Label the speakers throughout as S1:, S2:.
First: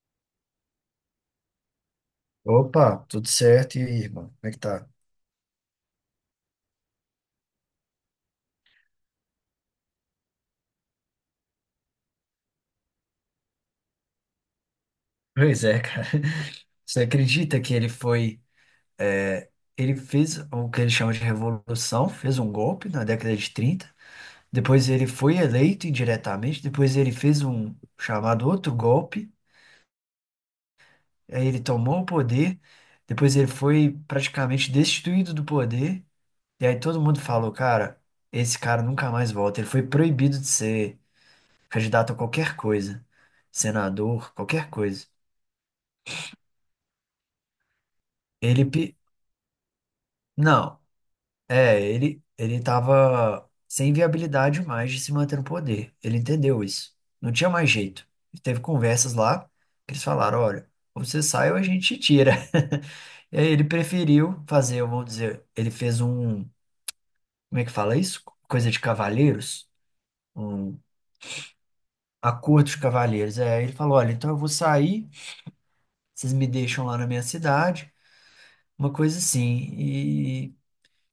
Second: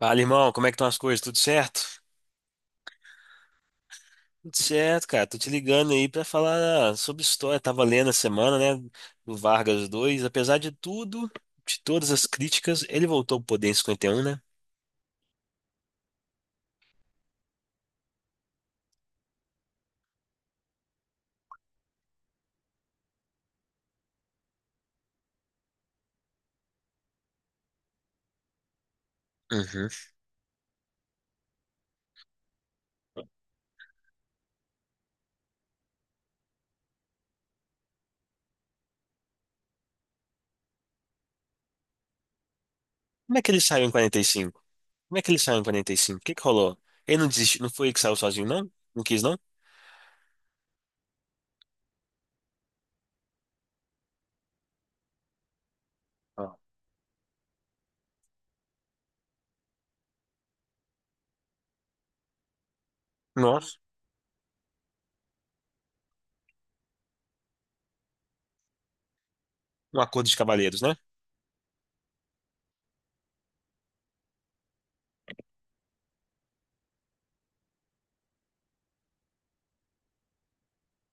S1: Fala, irmão, como é que estão as coisas? Tudo certo?
S2: Opa, tudo certo, e aí, irmão? Como é
S1: Tudo
S2: que tá?
S1: certo, cara. Tô te ligando aí pra falar sobre história. Tava lendo a semana, né, do Vargas dois. Apesar de tudo, de todas as críticas, ele voltou pro poder em 51, né?
S2: Pois é, cara. Você acredita que ele foi. é, Ele fez o que ele chama de revolução, fez um golpe na década de 30. Depois ele foi eleito indiretamente. Depois ele fez um chamado outro golpe.
S1: Uhum.
S2: Aí ele tomou o poder. Depois ele foi praticamente destituído do poder. E aí todo mundo falou, cara, esse cara nunca mais volta. Ele foi proibido de ser candidato a qualquer coisa,
S1: Como é que ele saiu em quarenta e
S2: senador,
S1: cinco?
S2: qualquer coisa.
S1: Como é que ele saiu em 45? O que que rolou? Ele não desistiu, não foi ele que saiu sozinho,
S2: Ele,
S1: não?
S2: pe-
S1: Não quis, não?
S2: não, ele tava sem viabilidade mais de se manter no poder. Ele
S1: Ah.
S2: entendeu isso. Não tinha mais jeito. Ele teve conversas lá que eles falaram, olha, ou você sai ou a gente te tira. E aí ele
S1: Nossa,
S2: preferiu fazer, vamos dizer, ele fez um, como é que fala isso? Coisa de cavalheiros,
S1: um acordo de
S2: um
S1: cavalheiros, né?
S2: acordo de cavalheiros. É, ele falou, olha, então eu vou sair, vocês me deixam lá na minha cidade, uma coisa assim.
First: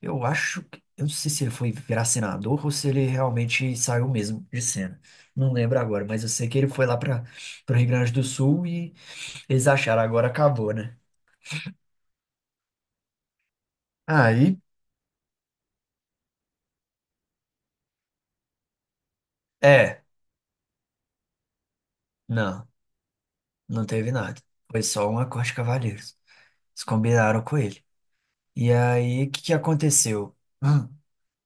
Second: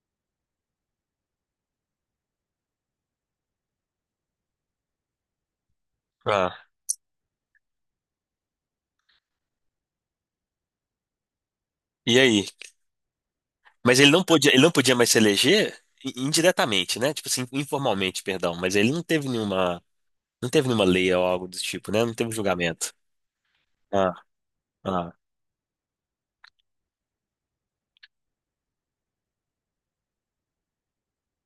S2: Eu acho que. Eu não sei se ele foi virar senador ou se ele realmente saiu mesmo de cena. Não lembro agora, mas eu sei que
S1: Ah,
S2: ele foi lá para o Rio Grande do Sul e eles acharam agora acabou, né?
S1: e aí? Mas
S2: Aí,
S1: ele não podia mais se eleger indiretamente, né? Tipo assim, informalmente, perdão. Mas ele não teve nenhuma.
S2: é,
S1: Não teve nenhuma lei ou algo do tipo, né? Não teve
S2: não,
S1: julgamento.
S2: não teve
S1: Ah,
S2: nada. Foi só
S1: ah.
S2: um acorde de cavalheiros. Eles combinaram com ele. E aí, o que que aconteceu? Hum,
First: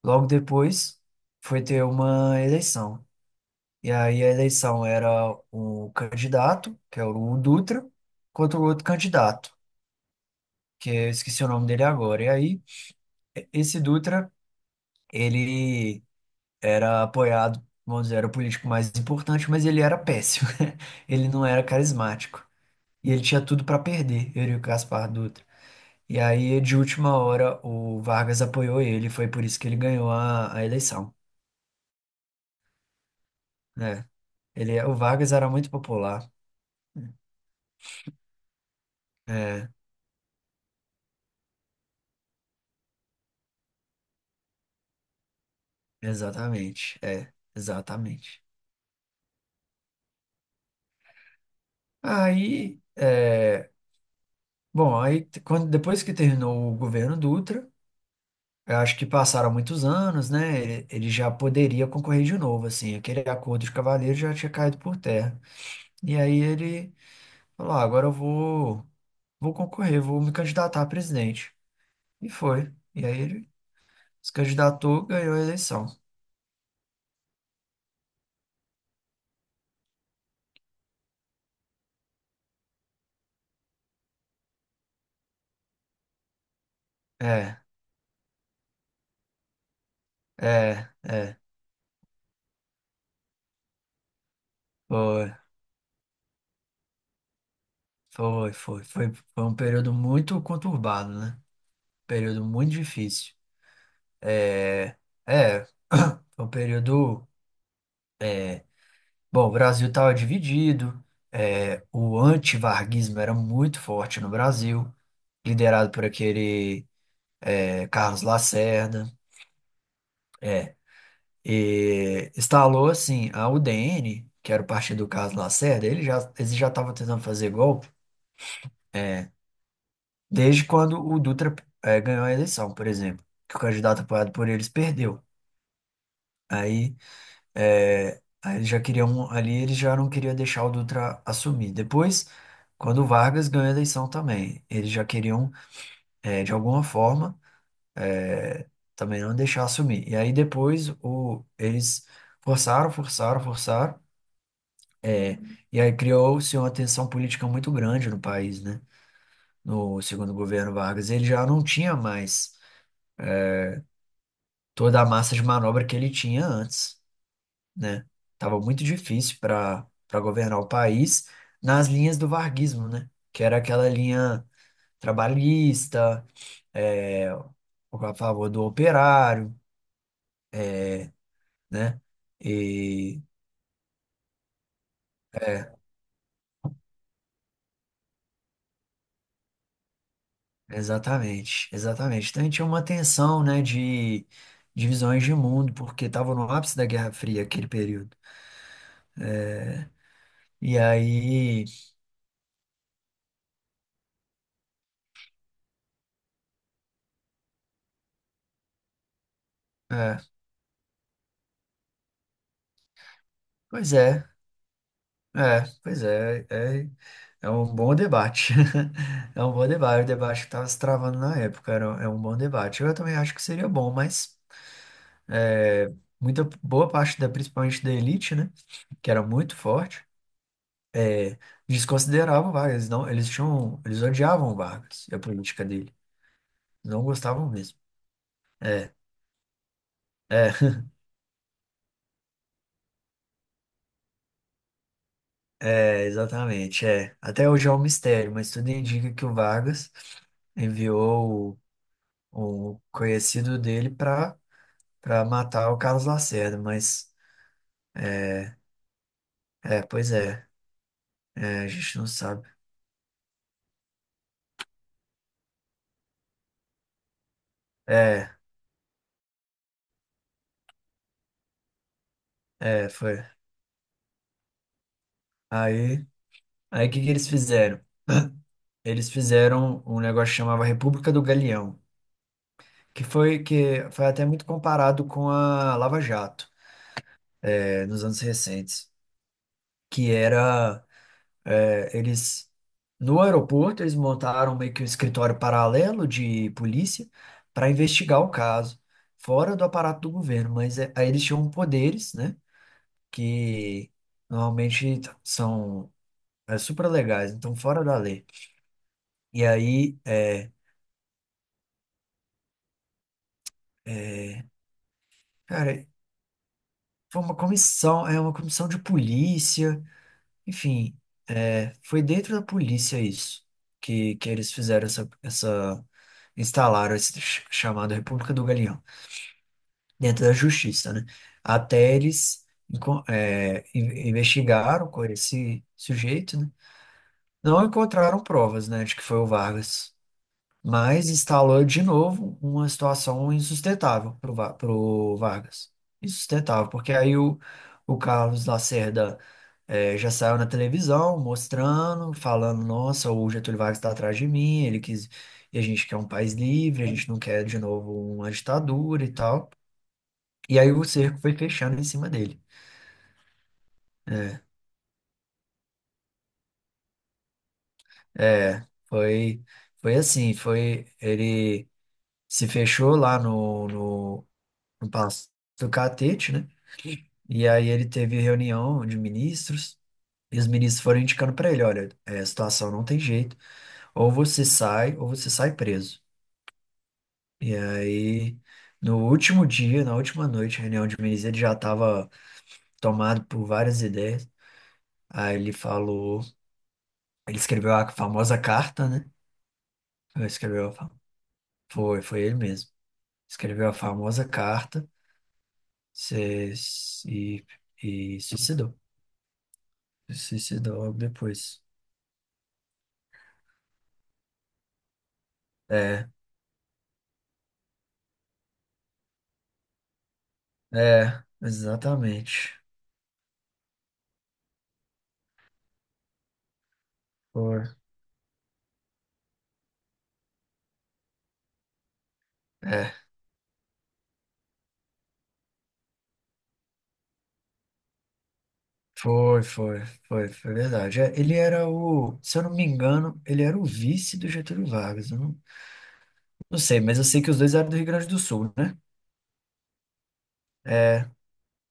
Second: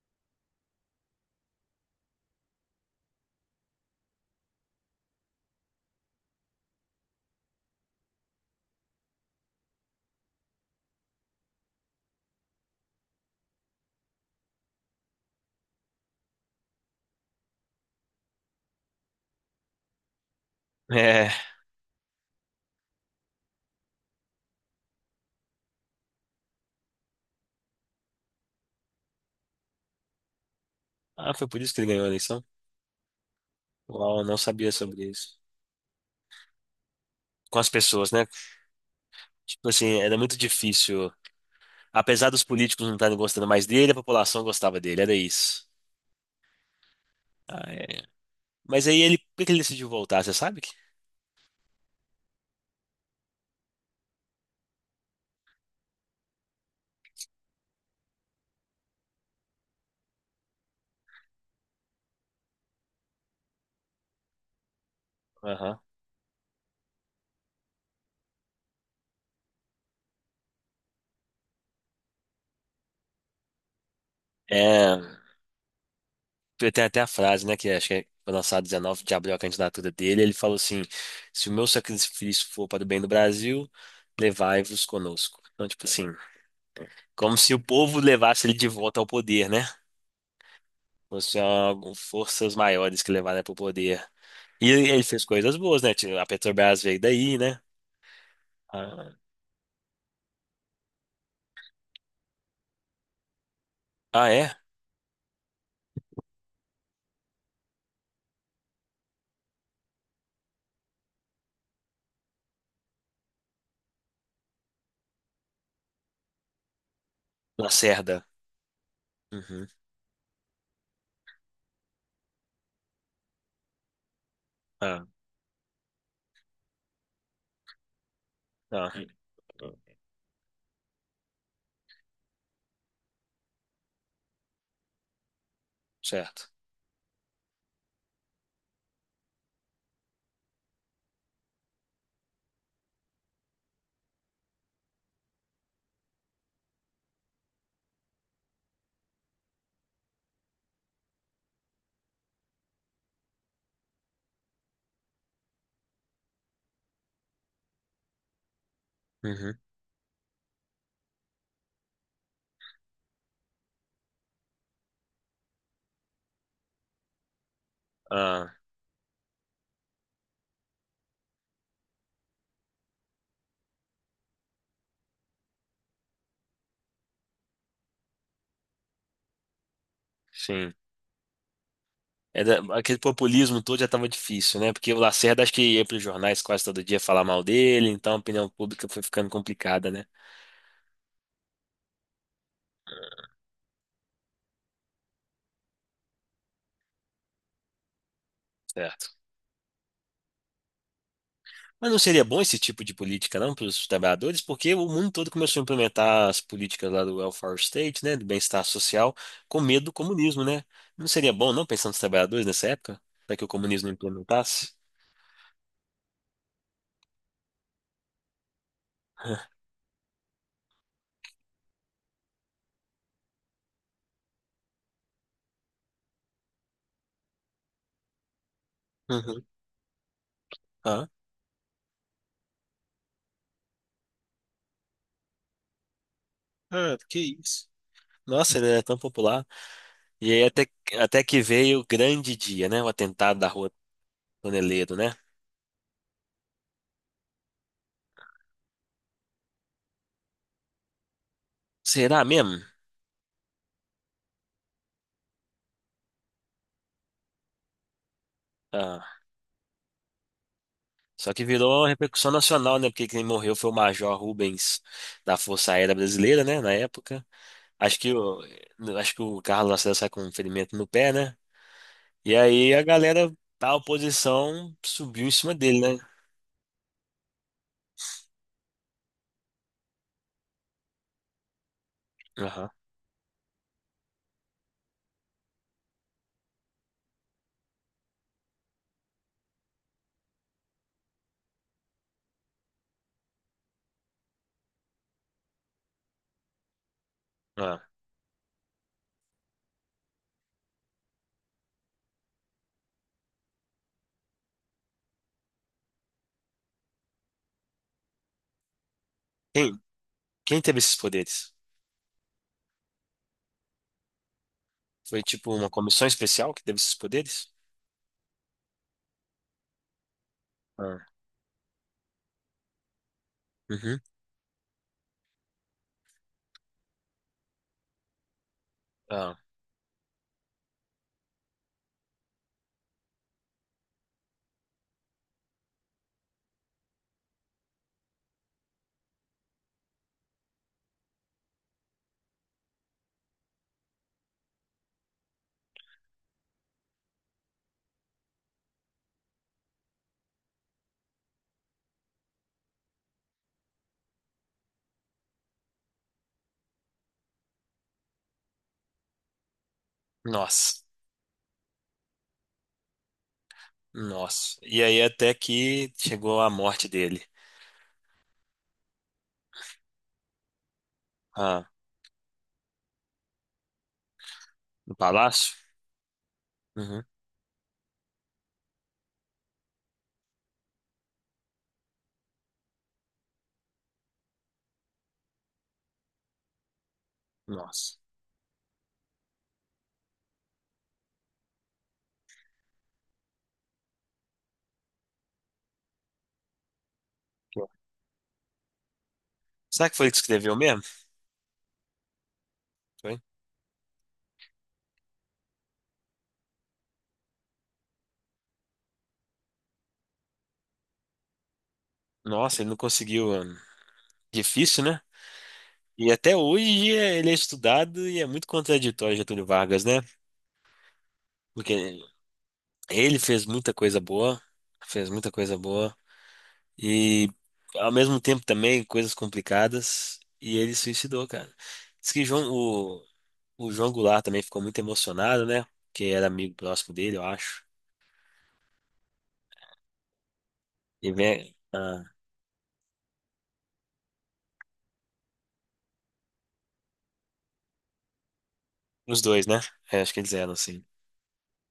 S2: Logo depois, foi ter uma eleição. E aí, a eleição era o candidato, que era o Dutra, contra o outro candidato, que eu esqueci o nome dele agora. E aí, esse Dutra, ele era apoiado, vamos dizer, era o político mais importante, mas ele era péssimo. Ele
S1: É.
S2: não era carismático. E ele tinha tudo para perder, ele e o Gaspar Dutra. E aí, de última hora, o Vargas apoiou ele, foi por isso que ele ganhou a eleição,
S1: Ah, foi por isso que ele ganhou a eleição?
S2: né?
S1: Uau, eu não sabia
S2: Ele, o
S1: sobre
S2: Vargas
S1: isso.
S2: era muito popular.
S1: Com as pessoas, né? Tipo
S2: É,
S1: assim, era muito difícil. Apesar dos políticos não estarem gostando mais dele, a população gostava dele, era isso.
S2: exatamente. É,
S1: Ah, é.
S2: exatamente.
S1: Mas aí ele, por que que ele decidiu voltar, você sabe?
S2: Aí, é, Bom, aí quando, depois que terminou o governo Dutra, eu acho que passaram muitos anos, né? Ele já poderia concorrer de novo, assim. Aquele acordo de cavalheiro já tinha caído por terra.
S1: Aham.
S2: E aí ele falou: ah, agora eu vou, vou concorrer, vou me candidatar a presidente. E foi. E aí ele se
S1: É,
S2: candidatou, ganhou a eleição.
S1: tem até a frase, né, que acho que é, foi lançada 19 de abril a candidatura dele, ele falou assim, se o meu sacrifício for para o bem do Brasil, levai-vos conosco. Então, tipo assim, como se o
S2: É,
S1: povo levasse ele de volta ao poder, né?
S2: é, é.
S1: Forças maiores que levaram ele para o poder. E ele fez
S2: Foi,
S1: coisas boas, né? Tipo, a Petrobras veio daí, né?
S2: foi.
S1: Ah,
S2: Foi um período muito conturbado, né? Um período muito difícil.
S1: ah, é?
S2: É, foi um período. Bom, o Brasil estava dividido, o antivarguismo era muito forte no Brasil, liderado por aquele Carlos
S1: Lacerda.
S2: Lacerda.
S1: Uhum.
S2: É, e instalou assim a UDN, que era o partido
S1: Ah,
S2: do Carlos Lacerda, eles já estavam tentando fazer golpe
S1: ah,
S2: desde quando o Dutra, ganhou a eleição, por exemplo, que o candidato apoiado por eles perdeu.
S1: certo.
S2: aí É, Aí eles já queriam, ali eles já não queriam deixar o Dutra assumir. Depois, quando o Vargas ganhou a eleição também, eles já queriam, de alguma forma, eh, também não deixar assumir. E aí depois o, eles forçaram, forçaram, forçaram, eh, e aí criou-se uma tensão política muito grande no país, né?
S1: Uhum.
S2: No segundo governo Vargas. Ele já não tinha mais toda a massa de manobra que ele tinha antes, né?
S1: Ah,
S2: Tava muito difícil para governar o país nas linhas do varguismo, né? Que era aquela linha trabalhista, a favor do operário,
S1: sim.
S2: né?
S1: Aquele
S2: E
S1: populismo todo já estava difícil, né? Porque o Lacerda acho que
S2: é,
S1: ia para os jornais quase todo dia falar mal dele, então a opinião pública foi ficando complicada, né?
S2: Exatamente, exatamente. Então a gente tinha uma tensão, né, de divisões de mundo, porque estava no ápice da Guerra Fria aquele período.
S1: Certo.
S2: E aí,
S1: Mas não seria bom esse tipo de política, não, para os trabalhadores? Porque o mundo todo começou a implementar as políticas lá do welfare state, né, do bem-estar social, com medo do
S2: é,
S1: comunismo, né? Não seria bom, não, pensando nos trabalhadores nessa época, para que o comunismo não
S2: Pois é.
S1: implementasse?
S2: É, pois é, é, É um bom debate. É um bom debate. O debate que estava se travando na época era, é um bom debate. Eu também acho que seria bom, mas é, muita boa parte da, principalmente da elite, né, que era
S1: Uhum.
S2: muito forte,
S1: Ah.
S2: é, desconsiderava o Vargas. Não, eles tinham, eles odiavam o Vargas e a política dele. Não gostavam mesmo.
S1: Nossa, ele é
S2: É,
S1: tão popular. E aí
S2: é,
S1: até, até que veio o grande dia, né? O atentado da Rua Toneleiro, né?
S2: exatamente. É. Até hoje é um mistério, mas tudo indica que o Vargas enviou
S1: Será mesmo?
S2: o conhecido dele para pra matar o Carlos Lacerda, mas
S1: Ah,
S2: é, pois é,
S1: só que
S2: a
S1: virou uma
S2: gente não
S1: repercussão
S2: sabe.
S1: nacional, né? Porque quem morreu foi o Major Rubens da Força Aérea Brasileira, né? Na época. Acho que
S2: É,
S1: o, acho que o Carlos Lacerda sai com um ferimento no pé, né? E aí a
S2: foi.
S1: galera da oposição subiu em cima dele, né?
S2: Aí, aí o que que eles fizeram? Eles fizeram um negócio que chamava República do Galeão,
S1: Aham.
S2: que foi até muito comparado com a Lava Jato, nos anos recentes, que era eles no aeroporto eles montaram meio que um escritório paralelo de polícia para
S1: Ah.
S2: investigar o caso, fora do aparato do governo, mas é, aí eles tinham poderes, né? Que normalmente são super legais, então fora da lei. E
S1: Quem,
S2: aí, é,
S1: quem teve esses poderes?
S2: é,
S1: Foi tipo uma
S2: cara,
S1: comissão especial que teve esses
S2: foi uma
S1: poderes?
S2: comissão, é uma comissão de polícia, enfim,
S1: Ah.
S2: é, foi dentro da polícia isso,
S1: Uhum.
S2: que eles fizeram essa, essa, instalaram esse chamado República do Galeão,
S1: Ah.
S2: dentro da justiça, né? Até eles investigaram com esse sujeito, né? Não encontraram provas, né, de que foi o Vargas. Mas instalou de novo uma situação insustentável para o Vargas. Insustentável, porque aí o Carlos Lacerda já saiu na televisão mostrando, falando, nossa, o Getúlio Vargas está atrás de mim, ele quis, e a gente quer um país livre, a gente não quer de novo uma ditadura e tal. E aí
S1: Nossa.
S2: o cerco foi fechando em cima dele.
S1: Nossa. E aí até que chegou a morte dele.
S2: É, foi, foi assim, foi, ele
S1: Ah.
S2: se fechou lá no, no, no
S1: No
S2: Palácio
S1: palácio?
S2: do Catete, né?
S1: Uhum.
S2: E aí ele teve reunião de ministros e os ministros foram indicando para ele, olha, é, a situação não tem jeito, ou você sai preso. E
S1: Nossa.
S2: aí no último dia, na última noite, reunião de ministros, ele já estava tomado por várias ideias. Aí ele falou, ele escreveu a famosa carta, né?
S1: Será que foi ele que
S2: Ele
S1: escreveu
S2: Escreveu a,
S1: mesmo?
S2: fa- foi, foi ele mesmo.
S1: Foi?
S2: Escreveu a famosa carta, se- e, e suicidou. Se suicidou logo depois.
S1: Nossa, ele não conseguiu. Ah, difícil, né?
S2: É,
S1: E até hoje ele é estudado e é muito contraditório Getúlio Vargas, né? Porque
S2: exatamente.
S1: ele fez muita coisa boa, fez muita coisa boa e
S2: Foi.
S1: ao mesmo tempo também coisas complicadas e ele suicidou, cara. Diz que João-
S2: É,
S1: o João Goulart também ficou muito emocionado, né? Que era amigo próximo dele, eu acho.
S2: foi, foi, foi verdade.
S1: E
S2: É, ele
S1: vem
S2: era
S1: ah,
S2: o, se eu não me engano, ele era o vice do Getúlio Vargas. Eu não, não sei, mas eu sei que os dois eram do Rio Grande do Sul, né?
S1: os dois, né? É, acho que eles eram assim.
S2: É,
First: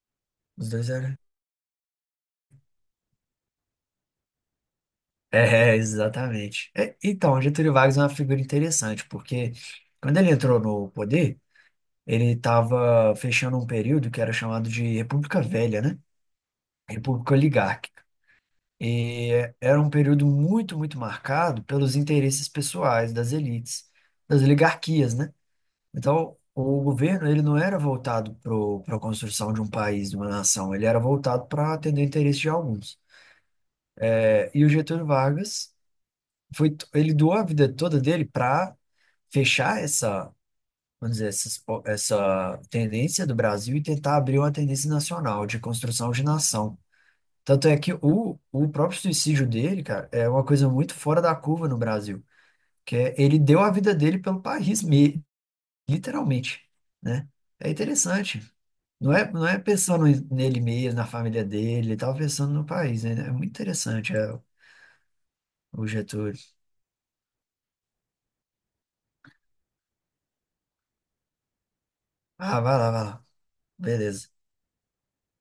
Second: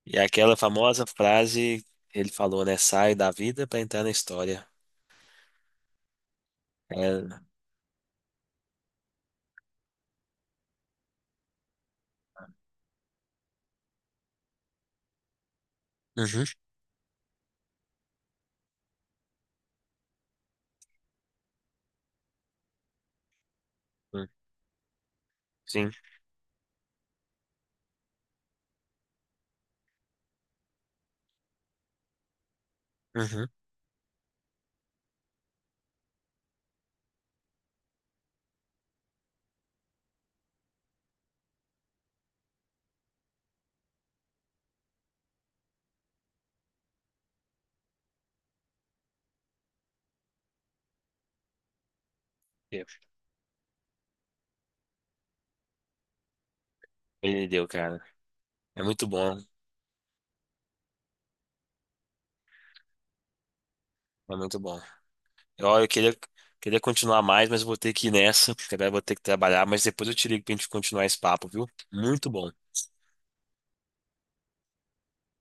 S1: E aquela
S2: os dois
S1: famosa
S2: eram.
S1: frase que ele falou, né? Sai da vida pra entrar na história.
S2: É, exatamente. É, então,
S1: É,
S2: o Getúlio Vargas é uma figura interessante, porque quando ele entrou no poder, ele estava fechando um período que era chamado de República Velha, né?
S1: uhum,
S2: República Oligárquica. E era um período muito marcado pelos interesses pessoais das elites, das oligarquias, né?
S1: sim.
S2: Então, o governo, ele não era voltado para a construção de um país, de uma nação, ele era voltado para atender o interesse de alguns.
S1: Uhum.
S2: E o Getúlio Vargas, foi, ele doou a vida toda dele para fechar essa, vamos dizer, tendência do Brasil e tentar abrir uma tendência nacional de construção de nação. Tanto é que o próprio suicídio dele, cara, é uma coisa muito fora da curva no Brasil, que é, ele deu a vida dele pelo país, literalmente, né?
S1: Ele deu,
S2: É
S1: cara.
S2: interessante.
S1: É muito
S2: Não é,
S1: bom.
S2: não é pensando nele mesmo, na família dele, ele tava pensando no país, né? É muito interessante,
S1: É
S2: é,
S1: muito bom. Eu,
S2: o
S1: eu queria,
S2: Getúlio.
S1: queria continuar mais, mas eu vou ter que ir nessa, porque agora eu vou ter que trabalhar. Mas depois eu te ligo pra gente continuar esse papo, viu? Muito bom.
S2: Ah, vai lá, vai lá. Beleza.